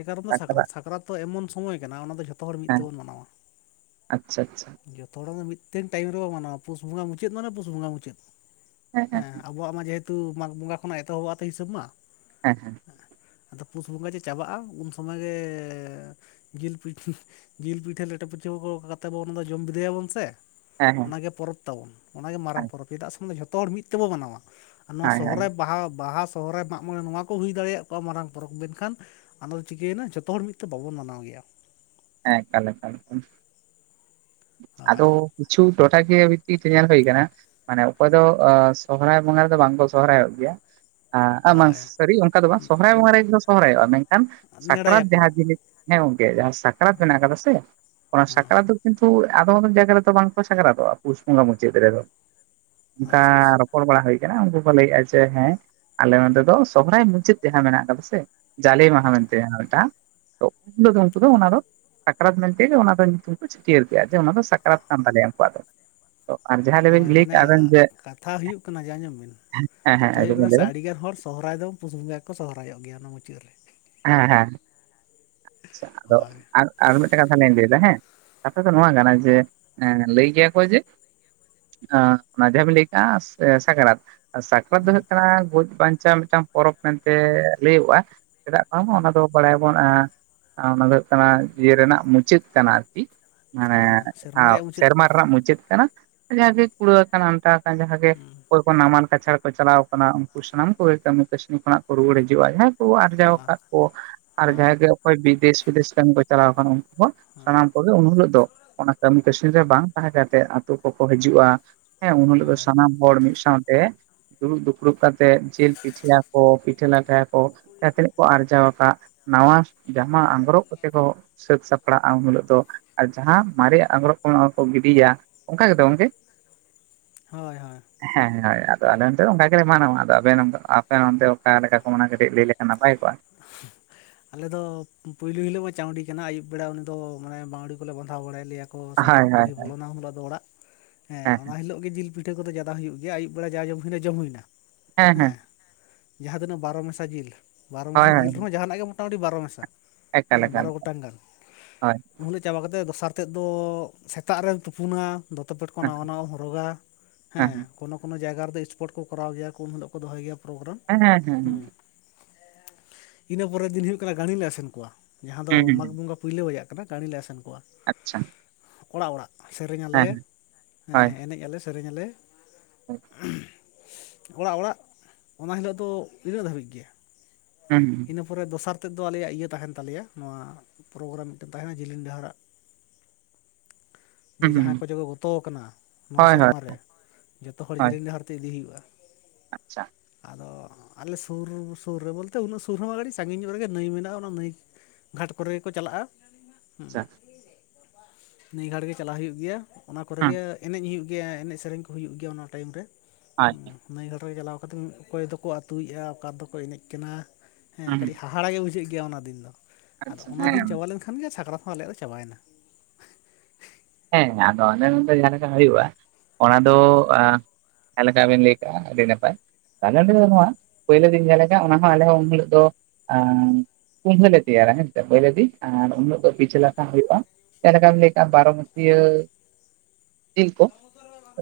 ᱮᱠᱟᱨᱚᱱ ᱫᱚ ᱥᱟᱠᱨᱟᱛ ᱰᱟᱠᱛᱟᱨᱟᱜ ᱥᱟᱠᱨᱟᱛ ᱛᱚ ᱮᱢᱚᱱ ᱥᱚᱢᱚᱭ ᱠᱟᱱᱟ ᱚᱱᱟ ᱫᱚ ᱡᱷᱚᱛᱚ ᱦᱚᱲ ᱢᱤᱫ ᱦᱮᱸ ᱛᱮᱵᱚᱱ ᱢᱟᱱᱟᱣᱟ, ᱟᱪᱪᱷᱟ ᱟᱪᱪᱷᱟ ᱡᱚᱛᱚ ᱦᱚᱲ ᱢᱤᱫ ᱛᱤᱱ ᱴᱟᱭᱤᱢ ᱨᱮᱚ ᱢᱟᱱᱟᱣᱟ ᱯᱩᱥ ᱵᱚᱸᱜᱟ ᱢᱩᱪᱟᱹᱫ ᱢᱟᱱᱮ ᱯᱩᱥ ᱵᱚᱸᱜᱟ ᱢᱩᱪᱟᱹᱫ᱾ ᱦᱮᱸ ᱟᱵᱚᱣᱟᱜ ᱢᱟ ᱡᱮᱦᱮᱛᱩ ᱢᱟᱜᱽ ᱵᱚᱸᱜᱟ ᱠᱷᱚᱱᱟᱜ ᱮᱛᱚᱦᱚᱵ ᱛᱚ ᱦᱤᱥᱟᱹᱵᱽ ᱢᱟ, ᱦᱮᱸ ᱦᱮᱸ ᱟᱫᱚ ᱯᱩᱥ ᱵᱚᱸᱜᱟ ᱡᱮ ᱪᱟᱵᱟᱜᱼᱟ ᱩᱱ ᱥᱚᱢᱚᱭ ᱜᱮ ᱡᱤᱞ ᱯᱤᱴᱤ ᱡᱤᱞ ᱯᱤᱴᱷᱟᱹ ᱞᱮᱴᱚ ᱯᱤᱴᱷᱟᱹ ᱠᱚ ᱠᱟᱛᱮ ᱵᱚᱱ ᱡᱚᱢ ᱵᱤᱫᱟᱹᱭᱟᱵᱚᱱ ᱥᱮ, ᱦᱮᱸ ᱚᱱᱟᱜᱮ ᱯᱚᱨᱚᱵᱽ ᱛᱟᱵᱚᱱ ᱚᱱᱟᱜᱮ ᱢᱟᱨᱟᱝ ᱦᱮᱸ ᱯᱚᱨᱚᱵᱽ ᱪᱮᱫᱟᱜ ᱥᱮ ᱡᱷᱚᱛᱚ ᱦᱚᱲ ᱢᱤᱫ ᱛᱮᱵᱚ ᱢᱟᱱᱟᱣᱟ᱾ ᱟᱨ ᱱᱚᱣᱟ ᱦᱮᱸ ᱦᱮᱸ ᱦᱮᱸ ᱥᱚᱦᱨᱟᱭ ᱵᱟᱦᱟ ᱵᱟᱦᱟ ᱥᱚᱦᱨᱟᱭ ᱢᱟᱜ ᱢᱚᱬᱮ ᱱᱚᱣᱟ ᱠᱚ ᱦᱩᱭ ᱫᱟᱲᱮᱭᱟᱜ ᱢᱟᱨᱟᱝ ᱯᱚᱨᱚᱵᱽ ᱢᱮᱱᱠᱷᱟᱱ ᱟᱫᱚ ᱪᱤᱠᱟᱹᱭᱮᱱᱟ ᱡᱚᱛᱚ ᱦᱚᱲ ᱢᱤᱫ ᱛᱮ ᱵᱟᱵᱚᱱ ᱢᱟᱱᱟᱣ ᱜᱮᱭᱟ᱾ ᱦᱮᱸ ᱮᱠᱟᱞ ᱮᱠᱟᱞ, ᱦᱳᱭ ᱟᱫᱚ ᱠᱤᱪᱷᱩ ᱴᱚᱴᱷᱟ ᱠᱤᱭᱟᱹ ᱵᱷᱤᱛᱤᱨ ᱨᱮ ᱧᱮᱞ ᱦᱩᱭ ᱠᱟᱱᱟ ᱢᱟᱱᱮ ᱚᱠᱚᱭ ᱫᱚ ᱥᱚᱦᱨᱟᱭ ᱵᱚᱸᱜᱟ ᱨᱮᱫᱚ ᱵᱟᱝᱠᱚ ᱥᱚᱦᱨᱟᱭᱚᱜ ᱜᱮᱭᱟ᱾ ᱮ ᱵᱟᱝ ᱦᱳᱭ ᱥᱟᱹᱨᱤ ᱚᱱᱠᱟ ᱫᱚ ᱵᱟᱝ ᱥᱚᱦᱟᱭ ᱵᱚᱸᱟᱦᱜᱟ ᱨᱮᱜᱮ ᱥᱚᱦᱨᱟᱭᱚᱜᱼᱟ, ᱢᱮᱱᱠᱷᱟᱱ ᱥᱟᱠᱨᱟᱛ ᱡᱟᱦᱟᱸ ᱱᱮᱰᱟᱭᱟᱠᱚ ᱡᱤᱱᱤᱥ ᱦᱮᱸ ᱜᱚᱝᱠᱮ ᱡᱟᱦᱟᱸ ᱥᱟᱠᱨᱟᱛ ᱢᱮᱱᱟᱜ ᱠᱟᱫᱟ ᱥᱮ ᱚᱱᱟ ᱦᱮᱸ ᱥᱟᱠᱨᱟᱛ ᱠᱤᱱᱛᱩ ᱟᱫᱚᱢ ᱟᱫᱚᱢ ᱡᱟᱭᱜᱟ ᱨᱮᱫᱚ ᱵᱟᱝᱠᱚ ᱥᱟᱠᱨᱟᱛᱚᱜᱼᱟ ᱯᱩᱥ ᱵᱚᱸᱜᱟ ᱢᱩᱪᱟᱹᱫ ᱨᱮᱫᱚ, ᱚᱱᱠᱟ ᱟᱪᱪᱷᱟ ᱟᱪᱪᱷᱟ ᱨᱚᱲ ᱵᱟᱲᱟ ᱦᱩᱭ ᱟᱠᱟᱱᱟ ᱩᱱᱠᱩ ᱠᱚ ᱞᱟᱹᱭᱮᱜᱼᱟ ᱡᱮ ᱦᱮᱸ ᱟᱞᱮ ᱱᱚᱸᱰᱮ ᱫᱚ ᱥᱚᱦᱨᱟᱭ ᱢᱩᱪᱟᱫ ᱡᱟᱦᱟᱸ ᱢᱮᱱᱟᱜ ᱠᱟᱫᱟ ᱥᱮ, ᱡᱟᱞᱮ ᱢᱟᱦᱟ ᱢᱮᱱᱛᱮ ᱢᱤᱫᱴᱟᱜ ᱩᱱ ᱦᱤᱞᱳ ᱫᱚ ᱩᱱᱠᱩ ᱫᱚ ᱚᱱᱟ ᱫᱚ ᱥᱟᱠᱨᱟᱛ ᱢᱮᱱᱛᱮ ᱚᱱᱟ ᱫᱚ ᱧᱩᱛᱩᱢ ᱪᱷᱟᱹᱴᱭᱟᱹᱨ ᱠᱮᱫᱜᱟ ᱟᱱᱟ ᱫᱚ ᱥᱟᱠᱨᱟᱛ ᱠᱟᱱ ᱛᱟᱞᱮᱭᱟ᱾ ᱩᱱᱠᱩᱣᱟᱜ ᱫᱚ ᱞᱟᱹᱭ ᱦᱳᱭ ᱞᱟᱹᱭ ᱢᱟᱱᱮ ᱠᱟᱜ ᱵᱮᱱ ᱡᱮ ᱠᱟᱛᱷᱟ ᱦᱩᱭᱩᱜ ᱠᱟᱱᱟ ᱡᱮ ᱟᱸᱡᱚᱢ ᱵᱤᱱ ᱦᱮᱸ ᱦᱮᱸ ᱠᱟᱛᱷᱟ ᱟᱸᱡᱚᱢ ᱦᱩᱭᱩᱜ ᱵᱮᱱ ᱠᱟᱱᱟ ᱞᱟᱹᱭ ᱥᱮ ᱵᱮᱱ ᱟᱹᱰᱤᱜᱟᱱ ᱦᱚᱲ ᱥᱚᱦᱨᱟᱭ ᱫᱚ ᱯᱩᱥ ᱵᱚᱸᱜᱟ ᱜᱮᱠᱚ ᱥᱚᱦᱨᱟᱭᱚᱜ ᱜᱮᱭᱟ ᱚᱱᱟ ᱢᱩᱪᱟᱹᱫ ᱨᱮ᱾ ᱦᱮᱸ ᱦᱮᱸ ᱟᱪᱷᱟ ᱟᱫᱚ ᱦᱳᱭ ᱟᱨ ᱟᱨ ᱢᱤᱫᱴᱮᱱ ᱠᱟᱛᱷᱟ ᱞᱤᱧ ᱞᱟᱹᱭᱮᱫᱟ ᱦᱮᱸ ᱠᱟᱛᱷᱟ ᱫᱚ ᱱᱚᱣᱟ ᱠᱟᱱᱟ ᱡᱮ ᱞᱟᱹᱭ ᱜᱮᱭᱟ ᱠᱚ ᱡᱮ ᱡᱟᱦᱟᱸ ᱵᱤᱱ ᱞᱟᱹᱭ ᱠᱟᱜ ᱥᱟᱠᱨᱟᱛ ᱥᱟᱠᱨᱟᱛ ᱫᱚ ᱦᱩᱭᱩᱜ ᱠᱟᱱᱟ ᱜᱚᱡ ᱵᱟᱧᱪᱟᱣ ᱢᱤᱫᱴᱟᱱ ᱯᱚᱨᱚᱵᱽ ᱢᱮᱱᱛᱮ ᱞᱟᱹᱭᱚᱜᱼᱟ, ᱪᱮᱫᱟᱜ ᱵᱟᱝ ᱢᱟ ᱚᱱᱟ ᱫᱚ ᱵᱟᱲᱟᱭᱟᱵᱚᱱ ᱚᱱᱟ ᱫᱚ ᱦᱩᱭᱩᱜ ᱠᱟᱱᱟ ᱤᱭᱟᱹ ᱨᱮᱱᱟᱜ ᱢᱩᱪᱟᱹᱫ ᱠᱟᱱᱟ ᱟᱨᱠᱤ᱾ ᱢᱟᱱᱮ ᱦᱳᱭ ᱥᱮᱨᱢᱟ ᱨᱮᱭᱟᱜ ᱢᱩᱪᱟᱹᱫ ᱥᱮᱨᱢᱟ ᱨᱮᱱᱟᱜ ᱢᱩᱪᱟᱹᱫ ᱠᱟᱱᱟ᱾ ᱡᱟᱜᱮ ᱠᱩᱲᱟᱹᱣ ᱟᱠᱟᱱ ᱟᱱᱴᱟᱣ ᱟᱠᱟᱱ ᱡᱟᱦᱟᱸ ᱜᱮᱼᱼ ᱱᱟᱢᱟᱱ ᱠᱟᱪᱷᱟᱲ ᱠᱚ ᱪᱟᱞᱟᱣ ᱠᱟᱱᱟ ᱩᱱᱠᱩ ᱥᱟᱱᱟᱢ ᱠᱚᱜᱮ ᱠᱟᱹᱢᱤ ᱠᱟᱹᱥᱱᱤ ᱠᱷᱚᱱᱟᱜ ᱠᱚ ᱨᱩᱣᱟᱹᱲ ᱦᱤᱡᱩᱜᱼᱟ ᱡᱟᱦᱟᱸᱭ ᱠᱚᱼᱼ ᱟᱨᱡᱟᱣ ᱦᱳᱭ ᱟᱠᱟᱫ ᱠᱚ ᱟᱨ ᱦᱳᱭ ᱡᱟᱦᱟᱸᱭ ᱜᱮ ᱚᱠᱚᱭ ᱵᱤᱫᱮᱥ ᱵᱤᱫᱮᱥ ᱠᱟᱢᱤ ᱠᱚ ᱪᱟᱞᱟᱣ ᱟᱠᱟᱱᱟ᱾ ᱠᱚ ᱥᱟᱱᱟᱢ ᱠᱚᱜᱮ ᱩᱱ ᱦᱤᱞᱳᱜ ᱫᱚ ᱚᱱᱟ ᱠᱟᱹᱢᱤ ᱠᱟᱹᱥᱱᱤ ᱨᱮ ᱵᱟᱝ ᱛᱟᱦᱮᱸ ᱠᱟᱛᱮ ᱟᱛᱳ ᱠᱚᱠᱚ ᱦᱤᱡᱩᱜᱼᱟ᱾ ᱦᱮᱸ ᱩᱱ ᱦᱤᱞᱳᱜ ᱫᱚ ᱦᱳᱭ ᱥᱟᱱᱟᱢᱼᱼ ᱦᱚᱲ ᱢᱤᱫ ᱥᱟᱶᱛᱮ ᱫᱩᱲᱩᱵ ᱫᱩᱯᱲᱩᱵ ᱠᱟᱛᱮᱫ ᱡᱮᱞ ᱯᱤᱴᱷᱟᱹᱭᱟ ᱠᱚ ᱯᱤᱴᱷᱟᱹ ᱞᱟᱴᱷᱟᱼᱼ ᱡᱟᱦᱟᱸ ᱛᱤᱱᱟᱹᱜ ᱠᱚ ᱟᱨᱡᱟᱣ ᱟᱠᱟᱫ ᱱᱟᱣᱟ ᱡᱟᱢᱟ ᱟᱸᱜᱽᱨᱚᱵ ᱠᱚᱛᱮ ᱠᱚᱼᱼ ᱥᱟᱹᱛ ᱥᱟᱯᱲᱟᱜᱼᱟ ᱩᱱ ᱦᱤᱞᱳᱜ ᱫᱚ ᱟᱨ ᱡᱟᱦᱟᱸ ᱢᱟᱨᱮᱭᱟᱜ ᱟᱝᱨᱚᱵ ᱠᱚ ᱚᱱᱟ ᱠᱚ ᱜᱤᱰᱤᱭᱟ, ᱚᱱᱠᱟ ᱜᱮ ᱛᱚ ᱜᱚᱢᱠᱮ? ᱦᱳᱭ ᱦᱳᱭ᱾ ᱦᱮᱸ ᱦᱚᱭ ᱟᱫᱚ ᱟᱞᱮ ᱚᱱᱛᱮ ᱚᱱᱠᱟ ᱜᱮᱞᱮ ᱢᱟᱱᱟᱣᱟ, ᱟᱫᱚ ᱟᱯᱮ ᱱᱚᱱᱛᱮ ᱟᱯᱮ ᱱᱚᱱᱛᱮ ᱚᱠᱟ ᱞᱮᱠᱟ ᱠᱚ ᱢᱟᱱᱟᱣᱟ, ᱠᱟᱹᱴᱤᱡ ᱞᱟᱹᱭ ᱞᱮᱠᱷᱟᱱ ᱱᱟᱯᱟᱭ ᱠᱚᱜᱼᱟ? [inaudible] ᱟᱞᱮ ᱫᱚ ᱯᱩᱭᱞᱩ ᱦᱤᱞᱳᱜ ᱢᱟ ᱪᱟᱹᱶᱰᱤ ᱠᱟᱱᱟ ᱟᱹᱭᱩᱵ ᱵᱮᱲᱟ ᱩᱱᱤ ᱫᱚ ᱢᱟᱱᱮ ᱵᱟᱹᱶᱲᱤ ᱠᱚᱞᱮ ᱵᱟᱸᱫᱷᱟᱣ ᱵᱟᱲᱟᱭ ᱞᱮᱭᱟ᱾ ᱠᱚ ᱦᱳᱭ ᱥᱟᱠᱨᱟᱛ ᱦᱳᱭ ᱵᱩᱲᱦᱤ ᱵᱚᱞᱚᱱᱟ ᱩᱱ ᱦᱤᱞᱤᱜ ᱫᱚ ᱚᱲᱟᱜ, ᱦᱮᱸ ᱚᱱᱟ ᱦᱤᱞᱳᱜᱼᱼ ᱜᱤ ᱡᱤᱞ ᱯᱤᱴᱷᱟᱹ ᱠᱚᱫᱚ ᱡᱟᱫᱟ ᱦᱩᱭᱩᱜ ᱜᱮᱭᱟ ᱟᱭᱩᱵ ᱵᱮᱲᱟ ᱡᱟ ᱡᱚᱢ ᱦᱩᱭᱮᱱᱟ ᱡᱚᱢ ᱦᱩᱭᱱᱟ ᱦᱮᱸ᱾ ᱡᱟᱦᱟᱸ ᱛᱤᱱᱟᱹᱜ ᱵᱟᱨᱚ ᱢᱮᱥᱟ ᱡᱤᱞ ᱵᱟᱨᱚ ᱦᱳᱭ ᱢᱮᱥᱟ ᱦᱳᱭ ᱡᱤᱞ ᱨᱮᱦᱚᱸ ᱡᱟᱦᱟᱱᱟᱜ ᱜᱮ ᱢᱚᱴᱟᱢᱩᱴᱤ ᱵᱟᱨᱚ ᱢᱮᱥᱟ᱾ ᱮᱠᱟᱞ ᱦᱮᱸ ᱮᱠᱟᱞ ᱵᱟᱨᱚ ᱜᱚᱴᱟᱝ ᱜᱟᱱ᱾ ᱦᱳᱭ ᱩᱱ ᱦᱤᱞᱳᱜ ᱪᱟᱵᱟ ᱠᱟᱛᱮᱱ ᱫᱚᱥᱟᱨ ᱛᱮᱫ ᱫᱚ ᱥᱮᱛᱟᱜ ᱨᱮᱢ ᱛᱩᱯᱩᱱᱟ᱾ ᱫᱚᱛᱚ ᱯᱮᱴ ᱠᱚ ᱦᱮᱸ ᱱᱟᱣᱟ ᱱᱟᱣᱟ ᱦᱚᱨᱚᱜᱟ ᱦᱮᱸ ᱠᱳᱱᱳ ᱠᱳᱱᱳ ᱡᱟᱭᱜᱟ ᱨᱮᱫᱚ ᱥᱯᱚᱴ ᱠᱚᱨᱟᱣ ᱜᱮᱭᱟ ᱠᱚ ᱩᱱ ᱦᱤᱞᱳᱜ᱾ ᱠᱚ ᱫᱚᱦᱚᱭ ᱜᱮᱭᱟ ᱯᱨᱳᱜᱨᱟᱢ ᱦᱮᱸ ᱦᱮᱸ ᱦᱩᱸ᱾ ᱦᱮᱸ ᱤᱱᱟᱹ ᱯᱚᱨᱮ ᱫᱤᱱ ᱦᱩᱭᱩᱜ ᱠᱟᱱᱟ ᱜᱟᱺᱲᱤ ᱞᱮ ᱟᱥᱮᱱ ᱠᱚᱣᱟ, ᱡᱟᱦᱟᱸ ᱫᱚ ᱦᱩᱸ ᱢᱟᱜᱽ ᱦᱩᱸ ᱵᱚᱸᱜᱟᱼᱼ ᱯᱩᱭᱞᱳ ᱨᱮᱭᱟᱜ ᱠᱟᱱᱟ ᱜᱟᱹᱲᱤ ᱞᱮ ᱟᱥᱮᱱ ᱠᱚᱣᱟ᱾ ᱟᱪᱪᱷᱟ᱾ ᱠᱚᱲᱟ ᱚᱲᱟᱜ ᱥᱮᱨᱮᱧ ᱟᱞᱮ ᱦᱮᱸ ᱦᱳᱭ ᱦᱮᱸ ᱮᱱᱮᱡ ᱟᱞᱮ ᱥᱮᱨᱮᱧ ᱟᱞᱮ᱾ ᱦᱳᱭ ᱚᱲᱟᱜ ᱚᱲᱟᱜ ᱚᱱᱟ ᱦᱤᱞᱳᱜ ᱫᱚ ᱤᱱᱟᱹᱜ ᱫᱷᱟᱹᱵᱤᱡ ᱜᱮ᱾ ᱦᱮᱸ᱾ ᱤᱱᱟᱹ ᱯᱚᱨᱮ ᱫᱚᱥᱟᱨ ᱛᱮᱫ ᱫᱚ ᱟᱞᱮᱭᱟᱜ ᱤᱭᱟᱹ ᱛᱟᱦᱮᱱ ᱛᱟᱞᱮᱭᱟ ᱱᱚᱣᱟ ᱯᱨᱳᱜᱨᱟᱢ ᱢᱤᱫᱴᱮᱱ ᱛᱟᱦᱮᱱᱟ ᱡᱤᱞᱤᱧ ᱰᱟᱦᱟᱨᱟᱜ᱾ [inaudible] ᱡᱮ ᱡᱟᱦᱟᱸᱭ ᱠᱚ ᱫᱚ ᱠᱚ ᱜᱚᱛᱚ ᱠᱟᱱᱟ ᱱᱚᱣᱟ ᱦᱳᱭ ᱦᱳᱭ ᱥᱮᱨᱢᱟ ᱨᱮ ᱡᱚᱛᱚ ᱦᱚᱲ ᱦᱳᱭ ᱡᱮᱞᱮᱧ ᱰᱟᱦᱟᱨ ᱛᱮ ᱤᱫᱤ ᱦᱩᱭᱩᱜᱼᱟ᱾ ᱟᱪᱪᱷᱟ᱾ ᱟᱫᱚ ᱟᱞᱮ ᱥᱩᱨ ᱥᱩᱨ ᱨᱮ ᱵᱚᱞᱛᱮ ᱩᱱᱟᱹᱜ ᱥᱩᱨᱼᱼ ᱥᱩᱨ ᱦᱚᱸ ᱵᱟᱝ ᱠᱟᱴᱤᱡ ᱥᱟᱺᱜᱤᱧ ᱧᱚᱜ ᱨᱮᱜᱮ ᱱᱟᱹᱭ ᱢᱮᱱᱟᱜᱼᱟ, ᱚᱱᱟ ᱱᱟᱹᱭ ᱜᱷᱟᱴ ᱠᱚᱨᱮ ᱜᱮ ᱠᱚ ᱪᱟᱞᱟᱜᱼᱟ᱾ ᱦᱮᱸ ᱟᱪᱪᱷᱟ ᱱᱟᱹᱭ ᱜᱷᱟᱴ ᱜᱮ ᱪᱟᱞᱟᱜ ᱦᱩᱭᱩᱜ ᱜᱮᱭᱟ᱾ ᱚᱱᱟ ᱠᱚᱨᱮ ᱦᱩᱸ ᱜᱮ ᱮᱱᱮᱡ ᱦᱩᱭᱩᱜ ᱜᱮᱭᱟ, ᱮᱱᱮᱡ ᱥᱮᱨᱮᱧ ᱠᱚ ᱦᱩᱭᱩᱜ ᱜᱮᱭᱟ ᱚᱱᱟ ᱴᱟᱭᱤᱢ ᱨᱮ᱾ ᱦᱳᱭ ᱱᱟᱹᱭ ᱜᱟᱰᱟ ᱨᱮ ᱪᱟᱞᱟᱣ ᱠᱟᱛᱮᱫ ᱚᱠᱚᱭ ᱫᱚᱠᱚ ᱟᱛᱩᱭᱮᱜᱼᱟ, ᱚᱠᱟ ᱫᱚᱠᱚ ᱮᱱᱮᱡ ᱠᱟᱱᱟ ᱦᱮᱸ ᱦᱩᱸ ᱠᱟᱹᱴᱤᱡ ᱦᱟᱦᱟᱼᱼ ᱦᱟᱦᱟᱲᱟ ᱜᱮ ᱵᱩᱡᱷᱟᱹᱜ ᱜᱮᱭᱟ ᱚᱱᱟ ᱫᱤᱱ ᱫᱚ ᱟᱫᱚ ᱟᱪᱪᱷᱟ ᱚᱱᱟ ᱫᱤᱱ ᱦᱮᱸ ᱪᱟᱵᱟ ᱞᱮᱱᱠᱷᱟᱱ ᱜᱮ ᱥᱟᱠᱨᱟᱛ ᱦᱚᱸ ᱟᱞᱮᱭᱟᱜ ᱫᱚ ᱪᱟᱵᱟᱭᱮᱱᱟ᱾ ᱦᱮᱸ ᱟᱫᱚ ᱟᱞᱮ ᱱᱚᱰᱮ ᱡᱟᱦᱟ ᱞᱮᱠᱟ ᱦᱩᱭᱩᱜᱼᱟ, ᱚᱱᱟ ᱫᱚ ᱟᱼᱼ ᱡᱟᱦᱟᱸ ᱞᱮᱠᱟ ᱵᱤᱱ ᱞᱟᱹᱭ ᱠᱟᱜᱼᱟ ᱟᱹᱰᱤ ᱱᱟᱯᱟᱭ ᱟᱞᱮ ᱱᱚᱰᱮ ᱫᱚ ᱵᱟᱱᱩᱜᱼᱟ᱾ ᱯᱳᱭᱞᱳ ᱫᱤᱱ ᱡᱟᱦᱟᱸ ᱞᱮᱠᱟ ᱚᱱᱟ ᱦᱚᱸ ᱟᱞᱮ ᱦᱚᱸ ᱩᱱ ᱦᱤᱞᱳᱜ ᱫᱚᱼᱼ ᱠᱩᱱᱦᱟᱹ ᱞᱮ ᱛᱮᱭᱟᱨᱟ ᱦᱮᱸᱥᱮ ᱯᱳᱭᱞᱳ ᱫᱤᱱ ᱟᱨ ᱩᱱ ᱦᱤᱞᱳᱹᱜ ᱫᱚᱼᱼ ᱯᱤᱷᱟᱹ ᱞᱟᱴᱷᱟ ᱦᱩᱭᱩᱜᱼᱟ, ᱪᱮᱫ ᱞᱮᱠᱟᱢ ᱞᱟᱹᱭ ᱠᱮᱜᱼᱟ ᱵᱟᱨᱚ ᱢᱟᱹᱥᱭᱟᱹᱼᱼ ᱛᱤᱞ ᱠᱚ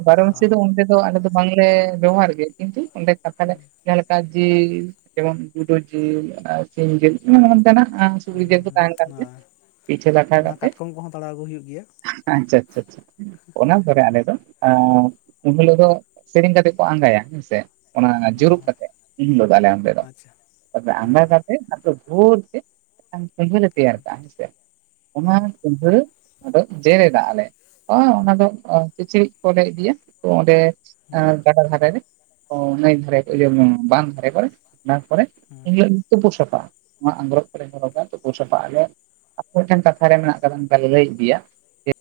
ᱵᱟᱨᱚ ᱚ ᱢᱟᱹᱥᱤᱭᱟᱹ ᱫᱚ ᱩᱱᱼᱼ ᱛᱚ ᱟᱞᱮ ᱫᱚ ᱵᱟᱝᱞᱮ ᱵᱮᱣᱦᱟᱨ ᱜᱮᱭᱟ ᱠᱤᱱᱛᱩ ᱚᱸᱰᱮ ᱠᱟᱛᱷᱟ ᱞᱮᱼᱼ ᱡᱟᱦᱟᱸ ᱞᱮᱠᱟ ᱡᱤᱞ ᱡᱮᱢᱚᱱ ᱜᱩᱰᱩ ᱡᱤᱞ ᱟᱨ ᱥᱤᱢ ᱡᱤᱞ᱾ ᱮᱢᱚᱱ ᱮᱢᱚᱱ ᱛᱮᱱᱟᱜᱼᱼ ᱦᱩᱸ ᱥᱩᱡᱨᱤ ᱡᱤᱞ ᱫᱚ ᱦᱩᱸ ᱛᱟᱦᱮᱸᱱ ᱠᱟᱱ ᱜᱮᱭᱟ ᱯᱤᱴᱷᱟᱹ ᱞᱟᱴᱷᱟ ᱠᱟᱛᱮ ᱾ ᱯᱟᱲᱟᱣ ᱟᱜᱩ ᱦᱩᱭᱩᱜ ᱜᱮᱭᱟ ᱾ ᱟᱪᱪᱷᱟ ᱟᱪᱪᱷᱟ ᱪᱷᱟ ᱾ ᱚᱱᱟ ᱯᱚᱨᱮ ᱟᱞᱮ ᱫᱚ ᱩᱱ ᱟ ᱦᱤᱞᱳᱜ ᱫᱚ ᱥᱮᱨᱮᱧ ᱠᱟᱛᱮᱜ ᱠᱚ ᱟᱸᱜᱟᱭᱟ ᱦᱮᱸᱥᱮ᱾ ᱚᱱᱟ ᱡᱩᱨᱩᱜ ᱦᱚᱸ ᱠᱟᱛᱮᱫ ᱩᱱ ᱦᱤᱞᱳᱜ ᱫᱚ ᱟᱞᱮ ᱚᱸᱰᱮ ᱫᱚ ᱟᱪᱪᱷᱟ ᱾ ᱛᱚᱵᱮ ᱟᱸᱜᱟ ᱦᱩᱸ ᱠᱟᱛᱮᱫᱼᱼ ᱵᱷᱳᱨ ᱛᱮ ᱢᱮᱫᱴᱟᱝ ᱠᱩᱸᱵᱟᱹ ᱞᱮ ᱛᱮᱭᱟᱨ ᱠᱟᱜ-ᱟ ᱦᱮᱸᱥᱮ, ᱚᱱᱟ ᱦᱩᱸ ᱠᱩᱸᱵᱟᱹ ᱡᱮᱨᱮᱫᱟᱜ-ᱟ ᱞᱮ᱾ ᱛᱚ, ᱚᱱᱟ ᱫᱚ ᱠᱤᱪᱨᱤᱡ ᱠᱚ ᱞᱮ ᱤᱫᱤᱭᱟ ᱛᱚ ᱚᱸᱰᱮ ᱜᱟᱰᱟ ᱫᱷᱟᱨ ᱨᱮ ᱛᱚ ᱱᱟᱹᱭ ᱫᱷᱟᱨᱮ ᱤᱭᱟᱹ ᱵᱟᱸᱫᱽ ᱫᱷᱟᱨᱮ ᱠᱚᱨᱮ ᱚᱱᱟ ᱠᱚᱨᱮ ᱦᱩᱸ ᱮᱱᱦᱤᱞᱳᱜ ᱫᱚ ᱛᱩᱯᱩ ᱥᱟᱯᱷᱟᱜᱼᱟ᱾ ᱱᱚᱣᱟ ᱟᱸᱜᱨᱚᱵ ᱠᱚᱞ ᱦᱚᱨᱚᱜᱟ ᱛᱩᱯᱩ ᱥᱟᱯᱷᱟᱜ-ᱟ ᱞᱮ᱾ ᱟᱨ ᱢᱤᱫᱴᱮᱱ ᱠᱟᱛᱷᱟ ᱨᱮ ᱢᱮᱱᱟᱜ ᱠᱟᱫᱟ ᱚᱱᱠᱟ ᱞᱮ ᱞᱟᱹᱭ ᱤᱫᱤᱭᱟ, ᱡᱮ